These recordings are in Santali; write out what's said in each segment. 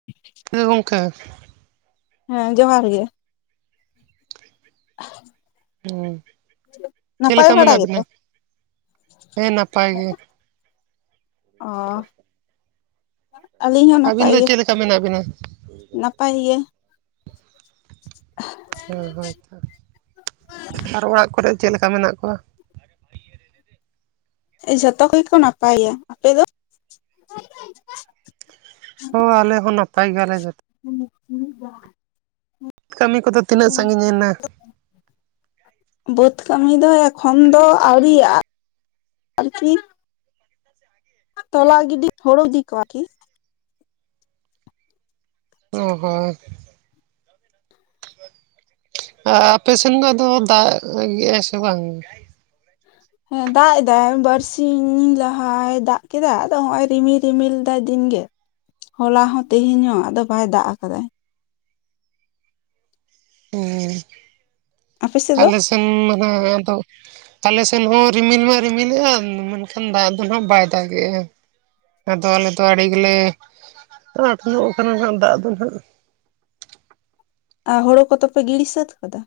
[unintelligible] ᱦᱮᱸᱜᱚᱢᱠᱮ ᱦᱮᱸ ᱡᱚᱦᱟᱨ ᱜᱮ [inaudible] ᱦᱩᱸ ᱪᱮᱫ ᱱᱟᱯᱟᱭ ᱞᱮᱠᱟ ᱵᱟᱲᱟ ᱢᱮᱱᱟᱜ ᱵᱤᱱᱟ ᱜᱮᱛᱚ ᱦᱮᱸ ᱱᱟᱯᱟᱭ ᱜᱮ ᱚ ᱟᱹᱞᱤᱧ ᱦᱚᱸ ᱟᱹᱵᱤᱱ ᱱᱟᱯᱟᱭ ᱫᱚ ᱜᱮ ᱪᱮᱫ ᱞᱮᱠᱟ ᱢᱮᱱᱟᱜ ᱵᱤᱱᱟ? ᱱᱟᱯᱟᱭ ᱜᱮ ᱚ ᱦᱳᱭᱛᱚ ᱟᱨ ᱚᱲᱟᱜ ᱠᱚᱨᱮ ᱪᱮᱫ ᱞᱮᱠᱟ ᱢᱮᱱᱟᱜ ᱠᱚᱣᱟ ᱮ ᱡᱷᱚᱛᱚ ᱜᱮᱠᱚ ᱱᱟᱯᱟᱭᱟ ᱟᱯᱮ ᱫᱚ [unintelligible] ᱦᱚᱸ ᱟᱞᱮ ᱦᱚᱸ ᱱᱟᱯᱟᱭ ᱜᱮᱭᱟᱞᱮ ᱡᱚᱛᱚ [unintelligible] ᱠᱟᱹᱢᱤ ᱠᱚᱫᱚ ᱛᱤᱱᱟᱹᱜ ᱥᱟᱺᱜᱤᱧ ᱮᱱᱟ ᱵᱟᱹᱫᱽ ᱠᱟᱹᱢᱤ ᱫᱚ ᱮᱠᱷᱚᱱ ᱫᱚ ᱟᱣᱨᱤᱭᱟᱜ-ᱟ ᱟᱨᱠᱤ ᱛᱚᱞᱟ ᱜᱤᱰᱤ ᱦᱩᱲᱩ ᱤᱫᱤ ᱠᱚᱣᱟᱠᱤ ᱚ ᱦᱚᱸ ᱟᱯᱮ ᱥᱮᱱ ᱫᱚ ᱫᱟᱜ ᱟᱭ ᱥᱮ ᱵᱟᱝᱜ ᱦᱮᱸ ᱫᱟᱜ ᱮᱫᱟᱭ ᱵᱟᱨᱥᱤᱧ ᱞᱟᱦᱟᱭ ᱫᱟᱜ ᱠᱮᱫᱟ ᱟᱫᱚ ᱦᱚᱜ ᱚᱭ ᱨᱤᱢᱤᱞ ᱨᱤᱢᱤᱞ ᱞᱮᱫᱟᱭ ᱫᱤᱱᱜᱮ ᱦᱚᱞᱟ ᱦᱚᱸ ᱛᱮᱦᱮᱧ ᱦᱚᱸ ᱟᱫᱚ ᱵᱟᱭ ᱫᱟᱜ ᱟᱠᱟᱫᱫᱟ ᱦᱮᱸ ᱟᱯᱮ ᱥᱮᱫ ᱫᱚ ᱟᱞᱮ ᱥᱮᱱ ᱢᱟᱱ ᱡᱟᱸᱜᱟ ᱟᱫᱚ ᱛᱟᱦᱞᱮ ᱥᱮᱱ ᱦᱚᱸ ᱨᱤᱢᱤᱞ ᱢᱟ ᱨᱤᱢᱤᱞᱮᱜᱼᱟ ᱢᱮᱱᱠᱷᱟᱱ ᱫᱟᱜ ᱫᱚ ᱦᱟᱜ ᱵᱟᱭ ᱫᱟᱜᱮᱜᱼᱟ ᱟᱫᱚ ᱟᱞᱮ ᱫᱚ ᱟᱹᱰᱤ ᱜᱮᱞᱮ ᱟᱸᱴ ᱧᱚᱜ ᱠᱟᱱᱟ ᱱᱟᱸᱜ ᱫᱟᱜ ᱫᱚ ᱱᱟᱱᱟᱜ ᱟᱨ ᱦᱳᱲᱳ ᱠᱚᱫᱚᱯᱮ ᱜᱤᱲᱤ ᱥᱟᱹᱛ ᱟᱠᱟᱫᱟ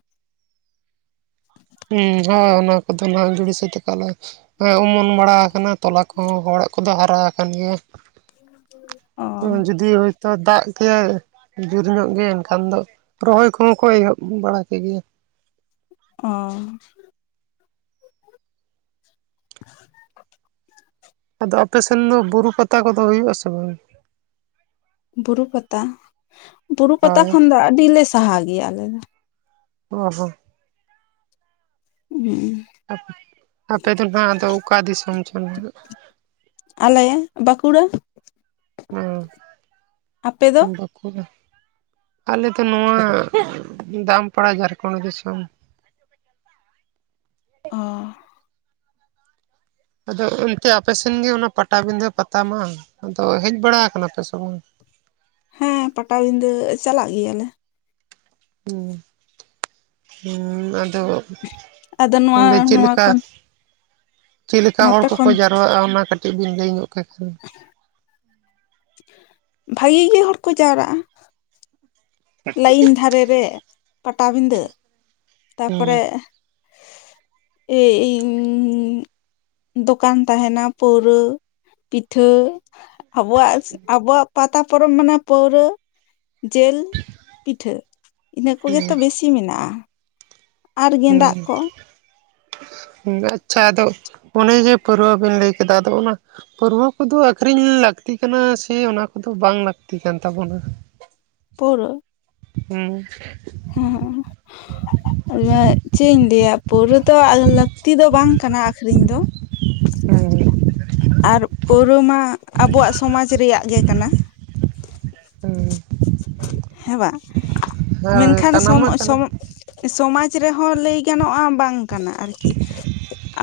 ᱦᱮᱸ ᱦᱚᱭ ᱚᱱᱟ ᱠᱚᱫᱚ ᱱᱟᱦᱟᱜ ᱡᱩᱲᱤ ᱥᱟᱹᱛ ᱟᱠᱟᱜ ᱞᱮ ᱦᱮᱸ ᱚᱢᱚᱱ ᱵᱟᱲᱟ ᱟᱠᱟᱱᱟ ᱛᱚᱞᱟ ᱠᱚᱦᱚᱸ ᱦᱚᱲᱟᱜ ᱠᱚᱫᱚ ᱦᱟᱨᱟ ᱟᱠᱟᱱ ᱜᱮᱭᱟ ᱚ [unintelligible] ᱡᱩᱫᱤᱭ ᱛᱚ ᱫᱟᱜ ᱠᱟᱭ ᱡᱳᱨ ᱧᱚᱜ ᱜᱮ ᱮᱱᱠᱷᱟᱱ ᱫᱚ ᱨᱚᱦᱚᱭ ᱠᱚᱦᱚᱸ ᱠᱚ ᱮᱦᱚᱵ ᱵᱟᱲᱟ ᱠᱮᱫ ᱜᱮᱭᱟ ᱚᱻ [unintelligible] ᱟᱫᱚ ᱟᱯᱮᱥᱱ ᱫᱚ ᱵᱩᱨᱩ ᱯᱟᱛᱟ ᱠᱚᱫᱚ ᱦᱩᱭᱩᱜ ᱟ ᱥᱮ ᱵᱟᱝ ᱵᱩᱨᱩ ᱯᱟᱛᱟ ᱵᱩᱨᱩ ᱯᱟᱛᱟ ᱦᱳᱭ ᱠᱷᱚᱱ ᱫᱚ ᱟᱹᱰᱤᱞᱮ ᱥᱟᱦᱟ ᱜᱮᱭᱟ ᱟᱞᱮ ᱫᱚ ᱚ ᱦᱚ [unintelligible] ᱦᱮᱸ [unintelligible] ᱟᱯᱮ ᱫᱚ ᱦᱟᱸᱜ ᱟᱫᱚ ᱚᱠᱟ ᱫᱤᱥᱚᱢ ᱪᱚᱝ ᱟᱞᱮ ᱵᱟᱸᱠᱩᱲᱟ ᱟᱯᱮ ᱫᱚ ᱟᱞᱮ ᱫᱚ ᱱᱚᱣᱟ ᱫᱟᱢᱯᱟᱲᱟ ᱡᱷᱟᱲᱠᱷᱚᱸᱰ ᱫᱤᱥᱚᱢ ᱚ [unintelligible] ᱟᱫᱚ ᱮᱱᱛᱮ ᱟᱯᱮᱥᱮᱱ ᱜᱮ ᱚᱱᱟ ᱯᱟᱴᱟᱵᱤᱸᱫᱟᱹ ᱯᱟᱛᱟ ᱢᱟ ᱟᱫᱚ ᱦᱮᱡ ᱵᱟᱲᱟ ᱟᱠᱟᱱᱟ ᱯᱮ ᱥᱮ ᱵᱟᱝ ᱦᱮᱸ ᱯᱟᱴᱟᱵᱤᱫᱟᱹ ᱪᱟᱞᱟᱜ ᱜᱮᱭᱟᱞᱮ ᱦᱮᱸ [unintelligible] ᱦᱮᱸ ᱟᱫᱚ ᱟᱫᱚ ᱱᱚᱣᱟ ᱚᱸᱰᱮ ᱪᱮᱫ ᱱᱚᱣᱟ ᱞᱮᱠᱟ ᱠᱷᱚᱱ ᱪᱮᱫ ᱞᱮᱠᱟ ᱦᱚᱲ ᱱᱚᱛᱮ ᱠᱚᱠᱚ ᱠᱷᱚᱱ ᱡᱟᱨᱨᱣᱟᱜᱼᱟ ᱚᱱᱟ ᱠᱟᱹᱴᱤᱡ ᱵᱤᱱ ᱞᱟᱹᱭ ᱧᱚᱜ ᱠᱮ ᱠᱷᱟᱱ ᱵᱷᱟᱜᱮ ᱜᱮ ᱦᱚᱲ ᱠᱚ ᱡᱟᱣᱨᱟᱜᱼᱟ ᱞᱟᱭᱤᱱ ᱫᱷᱟᱨᱮ ᱨᱮ ᱯᱟᱴᱟᱵᱤᱫᱟᱹ ᱛᱟᱨᱯᱚᱨᱮ ᱮ ᱤᱧ ᱫᱚᱠᱟᱱ ᱛᱟᱦᱮᱱᱟ ᱯᱟᱹᱣᱨᱟᱹ ᱯᱤᱴᱷᱟᱹ ᱟᱵᱚᱣᱟᱜ ᱟᱵᱚᱣᱟᱜ ᱯᱟᱛᱟ ᱯᱚᱨᱚᱵᱽ ᱢᱟᱱᱮ ᱯᱟᱹᱣᱨᱟᱹ ᱡᱤᱞ ᱯᱤᱴᱷᱟᱹ ᱤᱱᱟᱹ ᱠᱚᱜᱮᱛᱚ ᱵᱮᱥᱤ ᱢᱮᱱᱟᱜᱼᱟ ᱟᱨ ᱜᱮᱸᱫᱟᱜ ᱦᱮᱸ ᱠᱚ [unintelligible] ᱟᱪᱪᱷᱟ ᱟᱫᱚ ᱚᱱᱮ ᱡᱮ ᱯᱟᱹᱨᱣᱟᱹ ᱵᱮᱱ ᱞᱟᱹᱭ ᱠᱮᱫᱟ ᱟᱫᱚ ᱚᱱᱟ ᱯᱟᱹᱣᱨᱟᱹ ᱠᱚᱫᱚ ᱟᱠᱷᱨᱤᱧ ᱞᱟᱹᱠᱛᱤ ᱠᱟᱱᱟ ᱥᱮ ᱚᱱᱟ ᱠᱚᱫᱚ ᱵᱟᱝ ᱞᱟᱹᱠᱛᱤ ᱠᱟᱱ ᱛᱟᱵᱚᱱᱟ ᱯᱟᱹᱣᱨᱟᱹ ᱦᱩᱸ [inaudible] [unintelligible] ᱪᱮᱫ ᱤᱧ ᱞᱟᱹᱭᱟ ᱯᱳᱣᱨᱟᱹ ᱛᱚ ᱞᱟᱹᱠᱛᱤ ᱫᱚ ᱵᱟᱝ ᱠᱟᱱᱟ ᱟᱠᱷᱨᱤᱧ ᱫᱚ [inaudible] [unintelligible] ᱦᱩᱸ ᱟᱨ ᱯᱟᱹᱣᱨᱟᱹ ᱢᱟ ᱟᱵᱚᱣᱟᱜ ᱥᱚᱢᱟᱡᱽ ᱨᱮᱭᱟᱜ ᱜᱮ ᱠᱟᱱᱟ ᱦᱩᱸ [inaudible] [unintelligible] ᱦᱮᱸ ᱵᱟ ᱦᱳᱭ ᱢᱮᱱᱠᱷᱟᱱ ᱠᱟᱱᱟ ᱥᱚᱢ ᱢᱟ ᱠᱟᱱᱟ ᱥᱚᱢ ᱥᱚᱢᱟᱡ ᱨᱮᱦᱚᱸ ᱞᱟᱹᱭ ᱜᱟᱱᱚᱜᱼᱟ ᱵᱟᱝ ᱠᱟᱱᱟ ᱟᱨᱠᱤ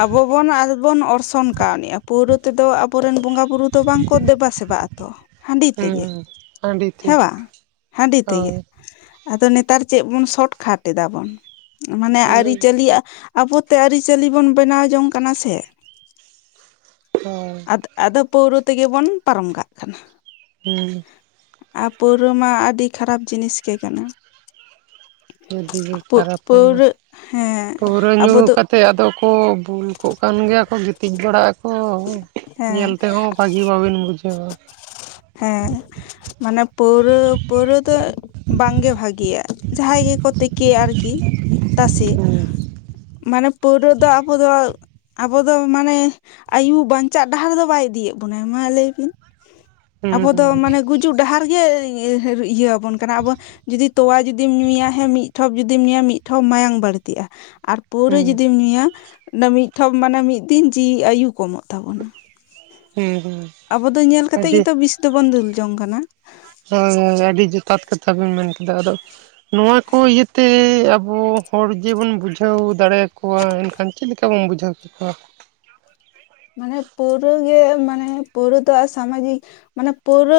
ᱟᱵᱚ ᱵᱚᱱ ᱵᱚᱱ ᱚᱨᱥᱚᱝ ᱠᱟᱣᱱᱤᱜᱟ ᱯᱳᱣᱨᱟᱹ ᱛᱮᱫᱚ ᱟᱵᱚᱨᱮᱱ ᱵᱚᱸᱜᱟ ᱵᱩᱨᱩ ᱫᱚ ᱵᱟᱝᱠᱚ ᱫᱮᱵᱟ ᱥᱮᱵᱟᱜᱼᱟ ᱛᱚ ᱦᱟᱺᱰᱤ ᱦᱩᱸ ᱛᱮᱜᱮ ᱦᱟᱺᱰᱤ ᱛᱮ ᱦᱮᱣᱟ ᱦᱟᱺᱰᱤ ᱛᱮᱜᱮ ᱦᱳᱭ ᱟᱫᱚ ᱱᱮᱛᱟᱨ ᱪᱮᱫ ᱵᱚᱱ ᱥᱚᱴᱠᱟᱴ ᱮᱫᱟᱵᱚᱱ ᱢᱟᱱᱮ ᱟᱹᱨᱤ ᱦᱳᱭ ᱪᱟᱞᱤᱭᱟᱜ ᱟᱵᱚᱛᱮ ᱟᱹᱨᱤᱪᱟᱹᱞᱤ ᱵᱚᱱ ᱵᱮᱱᱟᱣ ᱡᱚᱝ ᱠᱟᱱᱟ ᱥᱮ ᱪᱟᱞ [unintelligible] ᱟᱫ ᱟᱫ ᱯᱟᱹᱣᱨᱟᱹ ᱛᱮᱜᱮ ᱵᱚᱱ ᱯᱟᱨᱚᱢ ᱠᱟᱜ ᱠᱟᱱᱟ ᱦᱩᱸ ᱟᱨ ᱯᱳᱣᱨᱳ ᱢᱟ ᱟᱹᱰᱤ ᱠᱷᱟᱨᱟᱯ ᱡᱤᱱᱤᱥ ᱜᱮ ᱠᱟᱱᱟ ᱟᱹᱰᱤ ᱜᱮ ᱯᱟᱹ ᱠᱷᱟᱨᱟᱯ ᱟᱱᱟ ᱯᱟᱹᱣᱨᱟᱹ ᱦᱮᱸ ᱯᱟᱹᱣᱨᱟᱹ ᱧᱩ ᱟᱵᱚ ᱫᱚ ᱠᱟᱫ ᱛᱮ ᱟᱫᱚ ᱠᱚ ᱵᱩᱞ ᱠᱚᱜ ᱠᱟᱱ ᱜᱮᱭᱟ ᱠᱚ ᱜᱤᱛᱤᱡ ᱵᱟᱲᱟᱜ ᱟᱠᱚ ᱧᱮᱞ ᱛᱮᱦᱚᱸ ᱵᱷᱟᱹᱜᱤ ᱵᱟᱵᱤᱱ ᱵᱩᱡᱷᱟᱹᱣᱟ ᱦᱮᱸᱻ᱾ ᱢᱟᱱᱮ ᱯᱟᱹᱣᱨᱟᱹ ᱯᱟᱹᱣᱨᱟᱹ ᱫᱚ ᱵᱟᱝᱜᱮ ᱵᱷᱟᱜᱤᱭᱟ ᱡᱟᱦᱟᱸᱭ ᱜᱮᱠᱚ ᱠᱮ ᱟᱨᱠᱤ ᱛᱟᱥᱮ ᱦᱩᱸ ᱢᱟᱱᱮ ᱯᱳᱣᱨᱟᱹ ᱫᱚ ᱟᱵᱚ ᱫᱚ ᱟᱵᱚ ᱫᱚ ᱢᱟᱱᱮ ᱟᱭᱩ ᱵᱟᱧᱪᱟᱜ ᱰᱟᱦᱟᱨ ᱫᱚ ᱵᱟᱭ ᱤᱫᱤᱭᱮᱫ ᱵᱚᱱᱟᱭ ᱢᱟ ᱞᱟᱹᱭ ᱵᱤᱱ ᱦᱩᱸ ᱟᱵᱚ ᱫᱚ ᱢᱟᱱᱮ ᱜᱩᱡᱩᱜ ᱰᱟᱦᱟᱨ ᱜᱮ ᱤᱭᱟᱹ ᱵᱚ ᱵᱚᱱ ᱠᱟᱱᱟ ᱟᱵᱚ ᱡᱩᱫᱤ ᱛᱚᱣᱟ ᱡᱩᱫᱤ ᱧᱩᱭᱟ ᱮ ᱢᱤᱫ ᱴᱷᱚᱵ ᱡᱩᱫᱤᱢ ᱧᱩᱭᱟ ᱢᱤᱫ ᱴᱷᱚᱢ ᱢᱟᱭᱟᱢ ᱵᱟᱹᱲᱛᱤᱜᱼᱟ ᱟᱨ ᱯᱟᱹᱣᱨᱟᱹ ᱦᱩᱸ ᱦᱩᱸ ᱡᱩᱫᱤᱢ ᱧᱩᱭᱟ ᱢᱤᱫᱴᱷᱚᱢ ᱢᱟᱱᱮ ᱢᱤᱫ ᱫᱤᱱ ᱡᱤᱣᱤ ᱟᱭᱩ ᱠᱚᱢᱚᱜ ᱛᱟᱵᱚᱱᱟ᱾ ᱦᱩᱸᱻ ᱦᱩᱸᱻ᱾ ᱟᱵᱚ ᱫᱚ ᱧᱮᱞ ᱠᱟᱛᱮᱜ ᱜᱮᱛᱚ ᱵᱤᱥ ᱫᱚᱵᱚᱱ ᱫᱩᱞ ᱡᱚᱝ ᱠᱟᱱᱟ᱾ ᱦᱳᱭ ᱦᱳᱭ ᱟᱹᱰᱤ ᱡᱚᱛᱷᱟᱛ ᱠᱟᱛᱷᱟ ᱵᱮᱱ ᱢᱮᱱ ᱠᱮᱫᱟ ᱟᱫᱚ ᱱᱚᱣᱟ ᱠᱚ ᱤᱭᱟᱹᱛᱮ ᱟᱵᱚ ᱦᱚᱲ ᱡᱮᱵᱚᱱ ᱵᱩᱡᱷᱟᱹᱣ ᱫᱟᱲᱮᱭᱟ ᱠᱚᱣᱟ ᱮᱱᱠᱷᱟᱱ ᱪᱮᱫ ᱞᱮᱠᱟ? ᱪᱤᱠᱟ ᱵᱚᱱ ᱵᱩᱡᱟᱹᱣ ᱠᱮᱠᱚᱣᱟ᱾ ᱢᱟᱱᱮ ᱯᱟᱹᱣᱨᱟᱹ ᱜᱮ ᱢᱟᱱᱮ ᱯᱟᱹᱣᱨᱟᱹ ᱫᱚ ᱥᱟᱢᱟᱡᱤᱠ ᱢᱟᱱᱮ ᱯᱟᱹᱣᱨᱟᱹ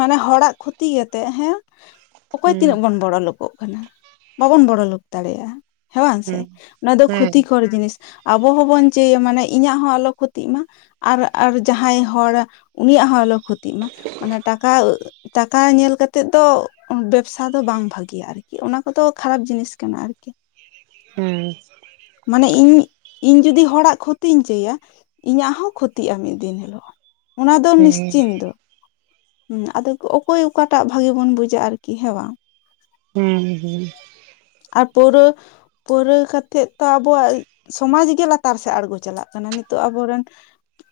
ᱢᱟᱱᱮ ᱦᱚᱲᱟᱜ ᱠᱷᱚᱛᱤ ᱠᱟᱛᱮᱜ ᱦᱮᱸ ᱚᱠᱚᱭ ᱛᱤᱱᱟᱹᱜ ᱦᱩᱸ ᱵᱚᱱ ᱵᱚᱲᱚ ᱞᱚᱠᱚᱜ ᱠᱟᱱᱟ, ᱵᱟᱵᱚᱱ ᱵᱚᱲᱚ ᱞᱳᱠ ᱫᱟᱲᱮᱭᱟᱜᱼᱟ ᱦᱮᱸ ᱵᱟᱝ ᱥᱮ ᱦᱩᱸ ᱚᱱᱟ ᱫᱚ ᱦᱮᱸ ᱠᱷᱚᱛᱤᱠᱚᱨ ᱡᱤᱱᱤᱥ ᱟᱵᱚ ᱦᱚᱸᱵᱚᱱ ᱪᱟᱹᱭᱟ ᱢᱟᱱᱮ ᱤᱧᱟᱹᱜ ᱦᱚᱸ ᱟᱞᱚ ᱠᱷᱚᱛᱤᱜ ᱢᱟ, ᱟᱨ ᱟᱨ ᱡᱟᱦᱟᱸᱭ ᱦᱚᱲ ᱩᱱᱤᱭᱟᱜ ᱦᱚᱸ ᱟᱞᱚ ᱠᱷᱚᱛᱤᱜ ᱢᱟ ᱢᱟᱱᱮ ᱴᱟᱠᱟ ᱴᱟᱠᱟ ᱧᱮᱞ ᱠᱟᱛᱮᱜ ᱫᱚ ᱵᱮᱵᱥᱟ ᱫᱚ ᱵᱟᱝ ᱵᱷᱟᱜᱤᱭᱟ ᱟᱨᱠᱤ, ᱚᱱᱟ ᱠᱚᱫᱚ ᱠᱷᱟᱨᱟᱯ ᱡᱤᱱᱤᱥ ᱠᱟᱱᱟ ᱟᱨᱠᱤ ᱦᱩᱸᱻ᱾ ᱢᱟᱱᱮ ᱤᱧ ᱤᱧ ᱡᱩᱫᱤ ᱦᱚᱲᱟᱜ ᱠᱷᱚᱛᱤᱧ ᱪᱟᱹᱭᱟ ᱤᱧᱟᱹᱜ ᱦᱚᱸ ᱠᱷᱚᱛᱤᱜᱼᱟ ᱢᱤᱫ ᱫᱤᱱ ᱦᱤᱞᱳᱜ᱾ ᱚᱱᱟ ᱫᱚ ᱦᱮᱸ ᱱᱤᱥᱪᱤᱱᱫᱚ ᱦᱩᱸ ᱟᱫᱚ ᱚᱠᱚᱭ ᱚᱠᱟᱴᱟᱜ ᱵᱷᱟᱜᱤ ᱵᱚᱱ ᱵᱩᱡᱟ ᱟᱨᱠᱤ ᱦᱮᱸ ᱵᱟᱝ ᱦᱩᱸᱻ ᱦᱩᱸᱻ᱾ ᱟᱨ ᱯᱟᱹᱣᱨᱟᱹ ᱯᱟᱹᱣᱨᱟᱹ ᱠᱟᱛᱮᱜ ᱛᱚ, ᱟᱵᱚᱣᱟᱜ ᱥᱚᱢᱟᱡᱽ ᱜᱮ ᱞᱟ ᱞᱟᱛᱟᱨ ᱥᱮᱜ ᱟᱬᱜᱚ ᱪᱟᱞᱟᱜ ᱠᱟᱱᱟ᱾ ᱱᱤᱛᱚᱜ ᱟᱵᱚᱨᱮᱱ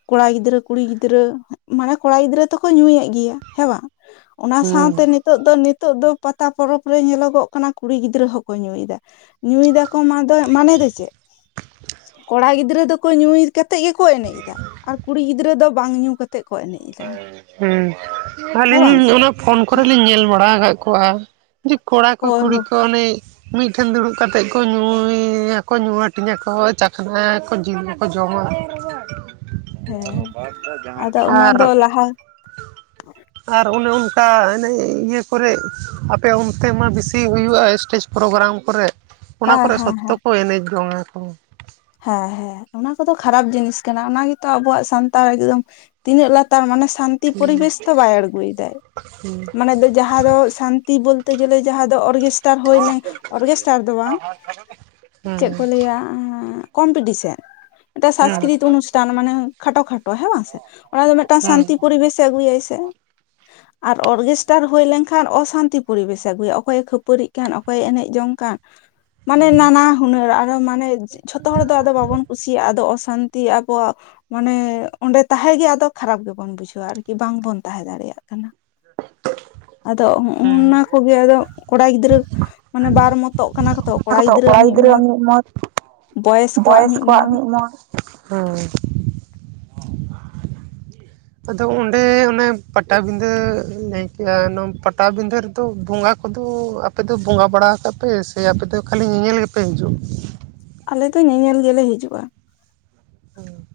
ᱠᱚᱲᱟ ᱜᱤᱫᱽᱨᱟᱹ ᱠᱩᱲᱤ ᱜᱤᱫᱽᱨᱟᱹ ᱢᱟᱱᱮ ᱠᱚᱲᱟ ᱜᱤᱫᱽᱨᱟᱹ ᱫᱚᱠᱚ ᱧᱩᱭᱮᱜ ᱜᱮᱭᱟ ᱦᱮᱸ ᱵᱟᱝ ᱚᱱᱟ ᱦᱮᱸ ᱥᱟᱶᱛᱮ ᱱᱤᱛᱚᱜ ᱫᱚ, ᱱᱤᱛᱚᱜ ᱫᱚ ᱯᱟᱛᱟ ᱯᱚᱨᱚᱵ ᱨᱮ ᱧᱮᱞᱚᱜᱚᱜ ᱠᱟᱱᱟ ᱠᱩᱲᱤ ᱜᱤᱫᱽᱨᱟᱹ ᱜᱤᱫᱽᱨᱟᱹ ᱦᱚᱸᱠᱚ ᱧᱩᱭᱮᱫᱟ ᱧᱩᱭ ᱫᱟᱠᱚ ᱢᱟᱫᱚ ᱢᱟᱱᱮ ᱫᱚ ᱪᱮᱫ ᱠᱚᱲᱟ ᱜᱤᱫᱽᱨᱟᱹ ᱫᱚᱠᱚ ᱧᱩᱭ ᱠᱟᱛᱮᱜ ᱜᱮᱠᱚ ᱮᱱᱮᱡ ᱫᱟ᱾ ᱟᱨ ᱠᱩᱲᱤ ᱜᱤᱫᱽᱨᱟᱹ ᱫᱚ ᱵᱟᱝ ᱧᱩ ᱠᱟᱛᱮ᱾ ᱦᱩᱸ ᱦᱮᱸ ᱟᱹᱞᱤᱧ ᱵᱟᱝ ᱥᱮ ᱚᱱᱟ ᱯᱷᱳᱱ ᱠᱚᱨᱮ ᱞᱤᱧ ᱧᱮᱞ ᱵᱟᱲᱟ ᱠᱟᱜ ᱠᱚᱣᱟ᱾ ᱠᱚᱲᱟ ᱠᱚ ᱦᱳᱭ ᱠᱩᱲᱤ ᱦᱳᱭ ᱠᱚ ᱚᱱᱮ ᱢᱤᱫᱴᱷᱮᱱ ᱫᱩᱲᱩᱵ ᱠᱟᱛᱮᱜ ᱠᱚ ᱧᱩᱭ ᱭᱟᱠᱚ, ᱧᱩ ᱦᱟᱴᱤᱧᱟᱠᱚ ᱪᱟᱠᱷᱱᱟ ᱭᱟᱠᱚ ᱡᱤᱞ ᱡᱚᱢᱟ ᱦᱮᱸ ᱟᱫᱚ ᱚᱱᱟ ᱟᱨ ᱫᱚ [unintelligible] ᱟᱨ ᱚᱱᱮ ᱚᱱᱠᱟ ᱚᱱᱮ ᱤᱭᱟᱹ ᱠᱚᱨᱮ ᱟᱯᱮ ᱚᱱᱛᱮ ᱢᱟ ᱵᱮᱥᱤ ᱦᱩᱭᱩᱜᱼᱟ? ᱥᱴᱮᱡ ᱯᱨᱳᱜᱨᱟᱢ ᱠᱚᱨᱮ ᱚᱱᱟ ᱦᱮᱸ ᱠᱚᱨᱮ ᱦᱮᱸ ᱥᱚᱠᱛᱚ ᱠᱚ ᱮᱱᱮᱡ ᱡᱚᱝᱼᱟ ᱠᱚ᱾ ᱦᱮᱸᱻ ᱦᱮᱸᱻ᱾ ᱚᱱᱟ ᱠᱚᱫᱚ ᱠᱷᱟᱨᱟᱯ ᱡᱤᱱᱤᱥ ᱠᱟᱱᱟ, ᱚᱱᱟ ᱜᱮᱛᱚ ᱟᱵᱚᱣᱟᱜ ᱥᱟᱱᱛᱟᱲ ᱮᱠᱫᱚᱢ ᱛᱤᱱᱟᱹᱜ ᱞᱟᱛᱟᱨ ᱢᱟᱱᱮ ᱥᱟᱱᱛᱤ ᱦᱮᱸ ᱯᱚᱨᱤᱵᱮᱥ ᱛᱚ ᱵᱟᱭ ᱟᱬᱜᱚᱭ ᱫᱟᱭ᱾ ᱢᱟᱱᱮ ᱫᱚ ᱡᱟᱦᱟᱸ ᱫᱚ ᱥᱟᱱᱛᱤ ᱵᱚᱞᱛᱮ ᱜᱮᱞᱮ ᱡᱟᱦᱟᱸ ᱫᱚ ᱚᱨᱜᱮᱥᱴᱟᱨ ᱦᱩᱭᱞᱮ ᱚᱨᱜᱮᱥᱴᱟᱨ ᱫᱚ ᱵᱟᱝ ᱪᱮᱫ ᱦᱮᱸ ᱠᱚ ᱞᱟᱹᱭᱟ ᱠᱚᱢᱯᱤᱴᱤᱥᱮᱱ᱾ ᱢᱤᱜᱴᱮᱱ ᱥᱟᱥᱠᱨᱤᱛᱤ ᱚᱱᱩᱥᱴᱷ ᱢᱟᱱᱮ ᱠᱷᱟᱴᱚ ᱠᱷᱟᱴᱚ ᱦᱮᱸ ᱵᱟᱝ ᱥᱮ? ᱚᱱᱟ ᱫᱚ ᱢᱤᱫᱴᱟᱝ ᱦᱮᱸ ᱥᱟᱱᱛᱤ ᱯᱚᱨᱤᱵᱮᱥ ᱟᱹᱜᱩᱭᱟᱭ ᱥᱮ᱾ ᱟᱨ ᱚᱨᱜᱮᱥᱴᱟᱨ ᱦᱩᱭ ᱞᱮᱱᱠᱷᱟᱱ ᱚᱥᱟᱱᱛᱤ ᱯᱚᱨᱤᱵᱮᱥᱮ ᱟᱜᱩᱭᱟ᱾ ᱚᱠᱚᱭᱮ ᱠᱷᱟᱹᱯᱟᱹᱨᱤᱜ ᱠᱟᱱ ᱚᱠᱚᱭᱮ ᱮᱱᱮᱡ ᱡᱚᱝ ᱠᱟᱱ᱾ ᱢᱟᱱᱮ ᱱᱟᱱᱟ ᱦᱩᱱᱟᱹᱨ ᱟᱨᱚ ᱢᱟᱱᱮ ᱡᱷᱚᱛᱚ ᱦᱚᱲ ᱫᱚ ᱟᱫᱚ ᱵᱟᱵᱚᱱ ᱠᱩᱥᱤᱭᱟᱜᱼᱟ, ᱟᱫᱚ ᱚᱥᱟᱱᱛᱤ ᱟᱵᱚᱣᱟᱜ ᱢᱟᱱᱮ ᱚᱸᱰᱮ ᱛᱟᱦᱮᱸᱜᱮ ᱟᱫᱚ ᱠᱷᱟᱨᱟᱯ ᱜᱮᱵᱚᱱ ᱵᱩᱡᱷᱟᱹᱣᱟ ᱟᱨᱠᱤ, ᱵᱟᱝᱵᱚᱱ ᱛᱟᱦᱮᱸ ᱫᱟᱲᱮᱭᱟᱜ ᱠᱟᱱᱟ᱾ ᱟᱫᱚ ᱦᱚᱸᱜᱼ ᱱᱟ ᱠᱚᱜᱮ ᱟᱫᱚ ᱠᱚᱲᱟ ᱜᱤᱫᱽᱨᱟᱹ ᱢᱟᱱᱮ ᱵᱟᱨ ᱢᱚᱛᱚᱜ ᱠᱟᱱᱟ ᱠᱚᱛᱚ ᱠᱚᱲᱟ ᱜᱤᱫᱽᱨᱟᱹ ᱜᱤᱫᱽᱨᱟᱹ ᱟᱜ ᱢᱤᱫ ᱢᱚᱛ ᱵᱚᱭᱮᱥ ᱠᱚᱣᱟᱜ ᱢᱤᱫ ᱢᱚᱛ᱾ᱦᱩᱸ ᱟᱫᱚ ᱚᱸᱰᱮ ᱚᱱᱮ ᱯᱟᱴᱟᱵᱤᱫᱟᱹ ᱞᱟᱹᱭ ᱠᱮᱜᱼᱟ, ᱚᱱᱟ ᱯᱟᱴᱟᱵᱤᱫᱟᱹ ᱨᱮᱫᱚ ᱵᱚᱸᱜᱟ ᱠᱚ ᱠᱚᱫᱚ ᱟᱯᱮ ᱫᱚ ᱵᱚᱸᱜᱟ ᱵᱟᱲᱟ ᱠᱟᱜ ᱯᱮ ᱥᱮ ᱟᱯᱮ ᱫᱚ ᱠᱷᱟᱹᱞᱤ ᱧᱮᱧᱮᱞ ᱜᱮᱯᱮ ᱦᱤᱡᱩᱜ? ᱟᱞᱮ ᱫᱚ ᱧᱮᱧᱮᱞ ᱜᱮᱞᱮ ᱦᱤᱡᱩᱜᱼᱟ᱾ ᱦᱩᱸᱻ᱾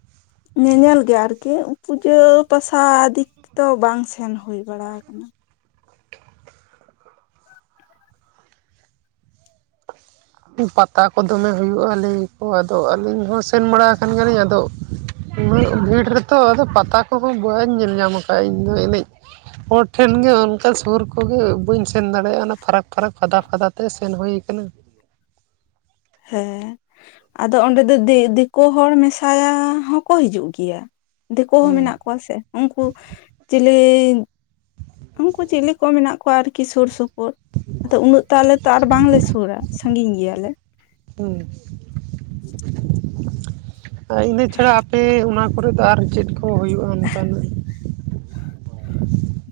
ᱧᱮᱧᱮᱞ ᱜᱮ ᱟᱨᱠᱤ, ᱯᱩᱡᱟᱹ ᱯᱟᱥᱟ ᱫᱤᱠ ᱛᱮᱫᱚ ᱵᱟᱝ ᱥᱮᱱ ᱦᱩᱭ ᱵᱟᱲᱟ ᱠᱟᱱᱟ᱾ ᱯᱟᱛᱟ ᱠᱚ ᱫᱚᱢᱮ ᱦᱩᱭᱩᱜᱼᱟ᱾ ᱞᱟᱹᱭ ᱟᱠᱚ ᱟᱫᱚ ᱟᱹᱞᱤᱧ ᱦᱚᱸ ᱥᱮᱱ ᱵᱟᱲᱟ ᱠᱟᱱ ᱜᱮᱭᱟᱞᱤᱧ ᱟᱫᱚ ᱩᱱᱟᱹᱜ ᱵᱷᱤᱲ ᱨᱮᱛᱚ ᱟᱫᱚ ᱯᱟᱛᱟ ᱠᱚᱦᱚᱸ ᱵᱟᱹᱧ ᱧᱮᱞ ᱧᱟᱢ ᱠᱟᱜᱼᱟ ᱤᱧᱫᱚ ᱮᱱᱮᱡ ᱦᱚᱲ ᱴᱷᱮᱱ ᱜᱮ ᱚᱱᱠᱟ ᱥᱩᱨ ᱠᱚᱜᱮ ᱵᱟᱹᱧ ᱥᱮᱱ ᱫᱟᱲᱮᱭᱟᱜᱼᱟ ᱚᱱᱟ ᱯᱷᱟᱨᱟᱠ ᱯᱷᱟᱨᱟᱠ ᱯᱷᱟᱫᱟ ᱯᱷᱟᱫᱟ ᱛᱮ ᱥᱮᱱ ᱦᱩᱭ ᱟᱠᱟᱱᱟ ᱦᱮᱸ ᱟᱫᱚ ᱚᱸᱰᱮ ᱫᱚ ᱫᱤ ᱫᱤᱠᱩ ᱦᱚᱲ ᱢᱮᱥᱟᱭᱟ ᱦᱚᱸᱠᱚ ᱦᱤᱡᱩᱜ ᱜᱮᱭᱟ ᱫᱤᱠᱩ ᱦᱚᱸ ᱦᱩᱸ ᱢᱮᱱᱟᱜ ᱠᱚᱣᱟ ᱥᱮ ᱩᱱᱠᱩ ᱪᱤᱞᱤ ᱩᱱᱠᱩ ᱪᱤᱞᱤ ᱠᱚ ᱢᱮᱱᱟᱜ ᱟᱨᱠᱤ ᱥᱩᱨ ᱥᱩᱯᱩᱨ ᱟᱫᱚ ᱩᱱᱟᱹᱜ ᱛᱚ ᱟᱞᱮᱚ ᱟᱨ ᱵᱟᱝᱞᱮ ᱥᱩᱨᱟ ᱥᱟᱺᱜᱤᱧ ᱜᱮᱭᱟᱞᱮ ᱦᱳᱭ ᱤᱱᱟᱹ ᱪᱷᱟᱲᱟ ᱟᱯᱮ ᱚᱱᱟ ᱠᱚᱨ ᱫᱚ ᱟᱨ ᱪᱮᱫ ᱠᱚ ᱦᱩᱭᱩᱜᱼᱟ ᱚᱱᱠᱟᱱᱟᱜ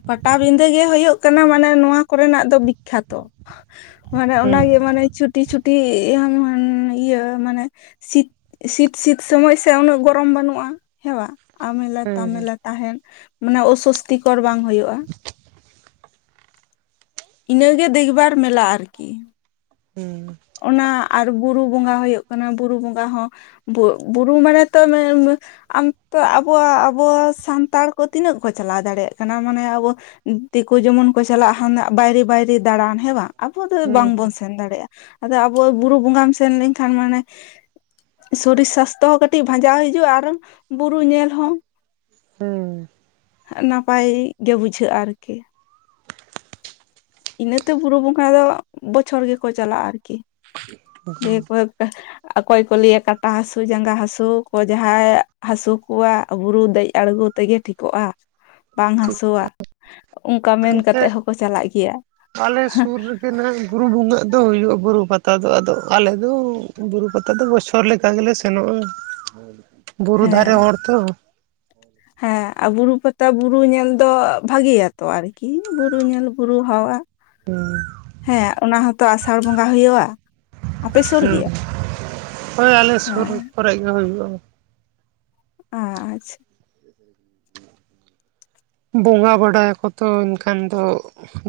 ᱯᱟᱴᱟᱵᱤᱫᱟᱹ ᱜᱮ ᱦᱩᱭᱩᱜᱜ ᱠᱟᱱᱟ ᱢᱟᱱᱮ ᱱᱚᱣᱟ ᱠᱚᱨᱮᱱᱟᱜ ᱫᱚ ᱵᱤᱠᱠᱷᱟᱛᱚ ᱢᱟᱱᱮ ᱦᱩᱸ ᱚᱱᱟᱜᱮ ᱢᱟᱱᱮ ᱪᱷᱩᱴᱤ ᱪᱷᱩᱴᱤ ᱤᱭᱟᱹ [unintelligible] ᱢᱟᱱᱮ ᱥᱤᱛ ᱥᱤᱛᱼ ᱥᱤᱛ ᱥᱚᱢᱚᱭ ᱥᱮ ᱩᱱᱟᱹᱜ ᱜᱚᱨᱚᱢ ᱵᱟᱹᱱᱩᱜᱼᱟ ᱦᱮᱸᱣᱟ ᱟᱢᱮᱞᱟ ᱦᱮᱸ ᱦᱮᱸ ᱛᱟᱢᱮᱞᱟ ᱛᱟᱦᱮᱱ ᱢᱟᱱᱮ ᱚᱥᱚᱥᱛᱤᱠᱚᱨ ᱵᱟᱝ ᱦᱩᱭᱩᱜᱼᱟ ᱤᱱᱟᱹᱜᱮ ᱫᱤᱜᱵᱟᱨ ᱢᱮᱞᱟ ᱟᱨᱠᱤ ᱦᱩᱸ ᱚᱱᱟ ᱟᱨ ᱵᱩᱨᱩ ᱵᱚᱸᱜᱟ ᱦᱩᱭᱩᱜ ᱠᱟᱱᱟ ᱵᱩᱨᱩ ᱵᱚᱸᱜᱟ ᱦᱚᱸ ᱵᱩ ᱵᱩᱨᱩ ᱢᱟᱱᱮ ᱛᱚ [unintelligible] ᱟᱢ ᱛᱚ ᱟᱵᱚᱣᱟᱜ ᱟᱵᱚ ᱥᱟᱱᱛᱟᱲ ᱠᱚ ᱛᱤᱱᱟᱹᱜ ᱠᱚ ᱪᱟᱞᱟᱣ ᱫᱟᱲᱮᱭᱟᱜ ᱠᱟᱱᱟ ᱢᱟᱱᱮ ᱟᱵᱚ ᱫᱤᱠᱩ ᱡᱮᱢᱚᱱ ᱠᱚ ᱪᱟᱞᱟᱜᱼᱟ ᱦᱟᱱᱟᱜ ᱵᱟᱭᱨᱮ ᱵᱟᱭᱨᱮ ᱫᱟᱬᱟᱱ ᱦᱮᱸ ᱵᱟᱝ ᱟᱵᱚ ᱫᱚ ᱦᱩᱸ ᱵᱟᱝᱵᱚᱱ ᱥᱮᱱ ᱫᱟᱲᱮᱭᱟᱜᱼᱟ ᱟᱫᱚ ᱟᱵᱚ ᱵᱩᱨᱩ ᱵᱚᱸᱜᱟᱢ ᱥᱮᱱ ᱞᱮᱱᱠᱷᱟᱱ ᱢᱟᱱᱮ ᱥᱚᱨᱤᱨ ᱥᱟᱥᱛᱷᱚ ᱦᱚᱸ ᱠᱟᱹᱴᱤᱡ ᱵᱷᱟᱸᱡᱟᱣ ᱦᱤᱡᱩᱜᱼᱟ ᱟᱨ ᱵᱩᱨᱩ ᱧᱮᱞ ᱦᱚᱸ ᱦᱩᱸ ᱱᱟᱯᱟᱭ ᱜᱮ ᱵᱩᱡᱷᱟᱹᱜᱼᱟ ᱟᱨᱠᱤ ᱤᱱᱟᱹᱛᱮ ᱵᱩᱨᱩ ᱵᱚᱸᱜᱟ ᱫᱚ ᱵᱚᱪᱷᱚᱨ ᱜᱮᱠᱚ ᱪᱟᱞᱟᱜᱼᱟ ᱟᱨᱠᱤ ᱫᱤᱭᱮ ᱠᱚ ᱟ [unintelligible] ᱚᱠᱚᱭ ᱠᱚ ᱞᱟᱹᱭᱟ ᱠᱟᱴᱟ ᱦᱟᱹᱥᱩ ᱡᱟᱸᱜᱟ ᱦᱟᱹᱥᱩ ᱠᱚ ᱡᱟᱦᱟᱸᱭ ᱦᱟᱹᱥᱩ ᱠᱚᱣᱟ ᱵᱩᱨᱩ ᱫᱮᱡ ᱟᱲᱜᱩ ᱛᱮᱜᱮ ᱴᱷᱤᱠᱚᱜᱼᱟ ᱵᱟᱝ ᱴᱷᱤᱠ ᱦᱟᱹᱥᱩᱣᱟ ᱚᱱᱠᱟ ᱢᱮᱱ ᱠᱟᱛᱮᱫ ᱱᱤᱛᱚᱜ ᱦᱚᱸᱠᱚ ᱪᱟᱞᱟᱜ ᱜᱮᱭᱟ ᱟᱞᱮ ᱥᱩᱨ ᱨᱮ ᱮᱱᱟᱜ ᱵᱩᱨᱩ ᱵᱚᱸᱜᱟᱜ ᱫᱚ ᱦᱩᱭᱩᱜᱼᱟ ᱵᱩᱨᱩ ᱯᱟᱛᱟ ᱫᱚ ᱟᱫᱚ ᱟᱞᱮ ᱫᱚ ᱵᱩᱨᱩ ᱯᱟᱛᱟ ᱱᱮᱛᱟᱨ ᱫᱚ ᱵᱚᱪᱷᱚᱨ ᱞᱮᱠᱟ ᱜᱮᱞᱮ ᱥᱮᱱᱚᱜᱼᱟ ᱵᱩᱨᱩ ᱫᱷᱟᱨᱮ ᱦᱮᱸ ᱦᱚᱲ ᱛᱚ ᱦᱮᱸ ᱟᱨ ᱵᱩᱨᱩ ᱯᱟᱛᱟ ᱵᱩᱨᱩ ᱧᱮᱞ ᱫᱚ ᱵᱷᱟᱜᱤᱭᱟᱛᱚ ᱟᱨᱠᱤ ᱵᱩᱨᱩ ᱧᱮᱞ ᱵᱩᱨᱩ ᱦᱟᱣᱟ ᱦᱮᱸ ᱚᱱᱟ ᱦᱚᱸᱛᱚ ᱟᱥᱟᱲ ᱵᱚᱸᱜᱟ ᱦᱩᱭᱩᱜᱼᱟ ᱟᱯᱮ ᱥᱩᱨ ᱦᱩᱸ ᱜᱮᱭᱟ ᱦᱳᱭ ᱟᱞᱮ ᱥᱩᱨ ᱦᱮᱸ ᱠᱚᱨᱮ ᱜᱮ ᱦᱩᱭᱩᱜᱼᱟ ᱟ ᱟᱪᱪᱷᱟ ᱵᱚᱸᱜᱟ ᱵᱟᱰᱟᱭᱟᱠᱚ ᱛᱚ ᱮᱱᱠᱷᱟᱱ ᱫᱚ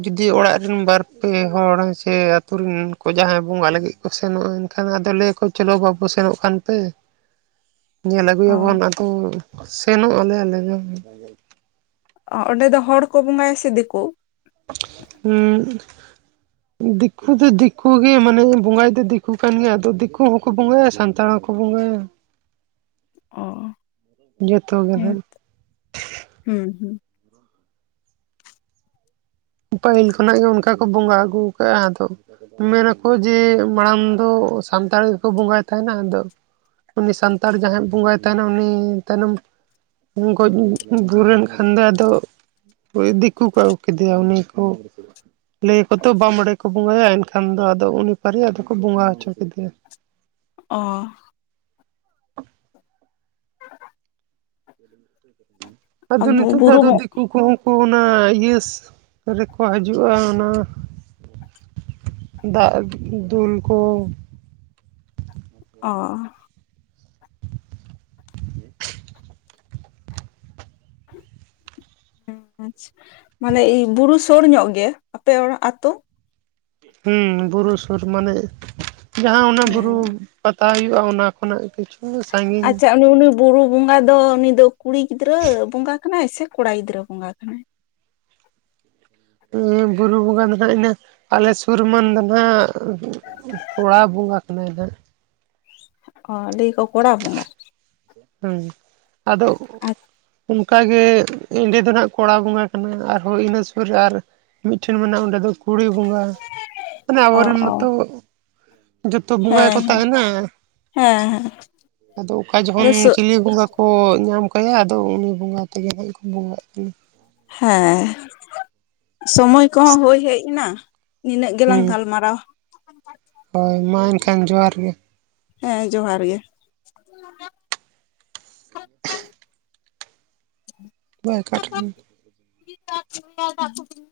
ᱡᱩᱫᱤ ᱚᱲᱟᱜ ᱨᱮᱱ ᱵᱟᱨᱯᱮ ᱦᱚᱲ ᱥᱮ ᱟᱛᱳ ᱨᱮᱱ ᱠᱚ ᱡᱟᱦᱟᱸᱭ ᱵᱚᱸᱜᱟ ᱞᱟᱹᱜᱤᱫ ᱥᱮᱱᱚᱜᱼᱟ ᱮᱱᱠᱷᱟᱱ ᱟᱫᱚ ᱞᱟᱹᱭᱟᱠᱚ ᱪᱚᱞᱚ ᱵᱟᱹᱵᱩ ᱥᱮᱱᱚᱜ ᱠᱟᱱ ᱯᱮ [inaudible] ᱧᱮᱞ ᱚ ᱟᱹᱜᱩᱭᱟᱵᱚᱱ ᱟᱫᱚ ᱥᱮᱱᱚᱜ ᱟᱞᱮ ᱟᱞᱮ ᱫᱚ ᱚᱜ ᱚᱸᱰᱮ ᱫᱚ ᱦᱚᱲ ᱠᱚ ᱵᱚᱸᱜᱟᱭᱟ ᱥᱮ ᱫᱤᱠᱩ ᱦᱩᱸ [inaudible] ᱫᱤᱠᱩ ᱫᱚ ᱫᱤᱠᱩ ᱜᱮ ᱢᱟᱱᱮ ᱵᱚᱸᱜᱟᱭᱤᱫ ᱫᱚ ᱫᱤᱠᱩ ᱠᱟᱱ ᱜᱮᱭᱟ ᱟᱫᱚ ᱫᱤᱠᱩ ᱦᱚᱸᱠᱚ ᱵᱚᱸᱜᱟᱭᱟ ᱥᱟᱱᱛᱟᱲ ᱦᱚᱠᱚ ᱠᱚ ᱵᱚᱝᱜᱟᱭᱟ [inaudible] ᱡᱚᱛᱚ ᱜᱮ ᱦᱮᱸ ᱱᱟᱦᱟᱜ ᱦᱩᱸ ᱦᱩᱸ ᱯᱟᱹᱦᱤᱞ ᱠᱷᱚᱱᱟᱜ ᱜᱮ ᱚᱱᱠᱟ ᱠᱚ ᱵᱚᱸᱜᱟ ᱟᱹᱜᱩ ᱟᱠᱟᱜᱼᱟ ᱟᱫᱚ ᱢᱮᱱᱟᱠᱚ ᱡᱮ ᱢᱟᱲᱟᱝ ᱫᱚ ᱥᱟᱱᱛᱟᱲ ᱜᱮᱠᱚ ᱵᱚᱸᱜᱟᱭ ᱛᱟᱦᱮᱱᱟ, ᱟᱫᱚ ᱩᱱᱤ ᱥᱟᱱᱛᱟᱲ ᱡᱟᱦᱟᱸᱭ ᱵᱚᱸᱜᱟᱭ ᱛᱟᱦᱮᱱᱟ ᱩᱱᱤ ᱛᱟᱭᱱᱚᱢ ᱜᱚᱡ ᱜᱩᱨᱮᱱ ᱠᱷᱟᱱ ᱫᱚ ᱟᱫᱚ ᱫᱤᱠᱩ ᱠᱚ ᱟᱹᱜᱩ ᱠᱮᱫᱮᱭᱟ ᱩᱱᱤ᱾ ᱚ ᱞᱟᱹ ᱟᱠᱚ ᱛᱚ ᱵᱟᱢᱰᱮ ᱠᱚ ᱵᱚᱸᱜᱟᱭᱟ ᱮᱱᱠᱷᱟᱱ ᱫᱚ ᱟᱫᱚ ᱩᱱᱤ ᱯᱟᱨᱮ ᱟᱫᱚ ᱠᱚ ᱵᱚᱸᱜᱟ ᱦᱚᱪᱚ ᱠᱮᱫᱮᱭᱟ᱾ ᱚ [inaudible] ᱚ ᱟᱫᱚ ᱱᱤᱛᱚᱜ ᱫᱚ ᱵᱩᱨᱩ ᱟᱫᱚ ᱫᱤᱠᱩ ᱠᱚ ᱠᱩ ᱚᱱᱟ ᱤᱭᱟᱹᱥ ᱨᱮᱠᱚ ᱦᱤᱡᱩᱜᱼᱟ ᱚᱱᱟ᱾ ᱫᱟᱜ ᱫᱩᱞ ᱠᱚ ᱚ [inaudible] [inaudible] ᱟᱪᱪᱷᱟ ᱢᱟᱱᱮ ᱵᱩᱨᱩ ᱥᱳᱩᱨ ᱧᱚᱜ ᱜᱮᱭᱟ, ᱟᱯᱮ ᱚᱲᱟᱜ ᱟᱛᱳ? ᱦᱮᱸ ᱵᱩᱨᱩ ᱥᱩᱨ ᱢᱟᱱᱮ ᱡᱟᱦᱟᱸ ᱚᱱᱟ ᱵᱩᱨᱩ ᱦᱮᱸ ᱯᱟᱛᱟ ᱦᱩᱭᱩᱜᱼᱟ ᱚᱱᱟ ᱠᱷᱚᱱᱟᱜ ᱠᱤᱪᱷᱩ ᱥᱟᱺᱜᱤᱧ ᱟᱪᱪᱷᱟ ᱩᱱᱤ ᱩᱱᱤ ᱵᱩᱨᱩ ᱵᱚᱸᱜᱟ ᱫᱚ ᱩᱱᱤ ᱫᱚ ᱠᱩᱲᱤ ᱜᱤᱫᱽᱨᱟᱹ ᱵᱚᱸᱜᱟ ᱠᱟᱱᱟᱭ ᱥᱮ ᱠᱚᱲᱟ ᱜᱤᱫᱽᱨᱟᱹ ᱵᱚᱸᱜᱟ ᱠᱟᱱᱟᱭ᱾ ᱦᱮᱸ ᱵᱩᱨᱩ ᱵᱚᱸᱜᱟ ᱫᱚ ᱱᱟᱜ ᱤᱱᱟᱹ ᱟᱞᱮ ᱥᱩᱨᱢᱟᱱ ᱫᱚ ᱱᱟᱸᱜ ᱠᱚᱲᱟ ᱵᱚᱸᱜᱟ ᱠᱟᱱᱟᱭ ᱦᱟᱸᱜ᱾ ᱚ ᱞᱟᱹᱭᱟ ᱠᱚ ᱠᱚᱲᱟ ᱵᱚᱸᱜᱟ? ᱦᱮᱸ ᱟᱫᱚ ᱩᱱ ᱠᱟᱜᱮ ᱮᱸᱰᱮ ᱫᱚ ᱱᱟᱜ ᱠᱚᱲᱟ ᱵᱚᱸᱜᱟ ᱠᱟᱱᱟ ᱟᱨᱦᱚᱸ ᱤᱱᱟᱹ ᱥᱩᱨ ᱨᱮ ᱟᱨ ᱢᱤᱫᱴᱷᱮᱱ ᱢᱮᱱᱟᱜᱼᱟ ᱚᱸᱰᱮ ᱫᱚ ᱠᱩᱲᱤ ᱵᱚᱸᱜᱟ, ᱢᱟᱱᱮ ᱚ ᱟᱵᱚᱨᱮᱱ ᱢᱟᱛᱚ ᱚ ᱡᱚᱛᱚ ᱵᱚᱸᱜᱟ ᱜᱮᱠᱚ ᱦᱮᱸ ᱦᱮᱸ ᱛᱟᱦᱮᱱᱟ, ᱦᱮᱸ ᱦᱮᱸ ᱟᱫᱚ ᱚᱠᱟ ᱟᱫᱚ ᱡᱚᱠᱷᱚᱱ ᱪᱤᱞᱤ ᱵᱚᱸᱜᱟ ᱠᱚ ᱧᱟᱢ ᱠᱟᱭᱟ ᱟᱫᱚ ᱩᱱᱤ ᱵᱚᱸᱜᱟ ᱛᱮᱜᱮ ᱱᱟᱜ ᱠᱚ ᱵᱚᱸᱜᱟᱭᱮᱫ ᱛᱟᱦᱮᱱᱟ᱾ ᱦᱮᱸ ᱥᱚᱢᱚᱭ ᱠᱚᱦᱚᱸ ᱦᱩᱭ ᱦᱮᱡ ᱱᱟ᱾ ᱱᱤᱱᱟᱹᱜ ᱦᱮᱸ ᱜᱮᱞᱟᱝ ᱜᱟᱞᱢᱟᱨᱟᱣᱟ᱾ ᱦᱳᱭ ᱢᱟ ᱮᱱᱠᱷᱟᱱ ᱡᱚᱦᱟᱨ ᱜᱮ᱾ ᱦᱮᱸ ᱡᱚᱦᱟᱨ ᱜᱮ᱾ [inaudible] [inaudible] ᱵᱟᱭ ᱠᱟᱴ ᱢᱮ᱾ [unintelligible]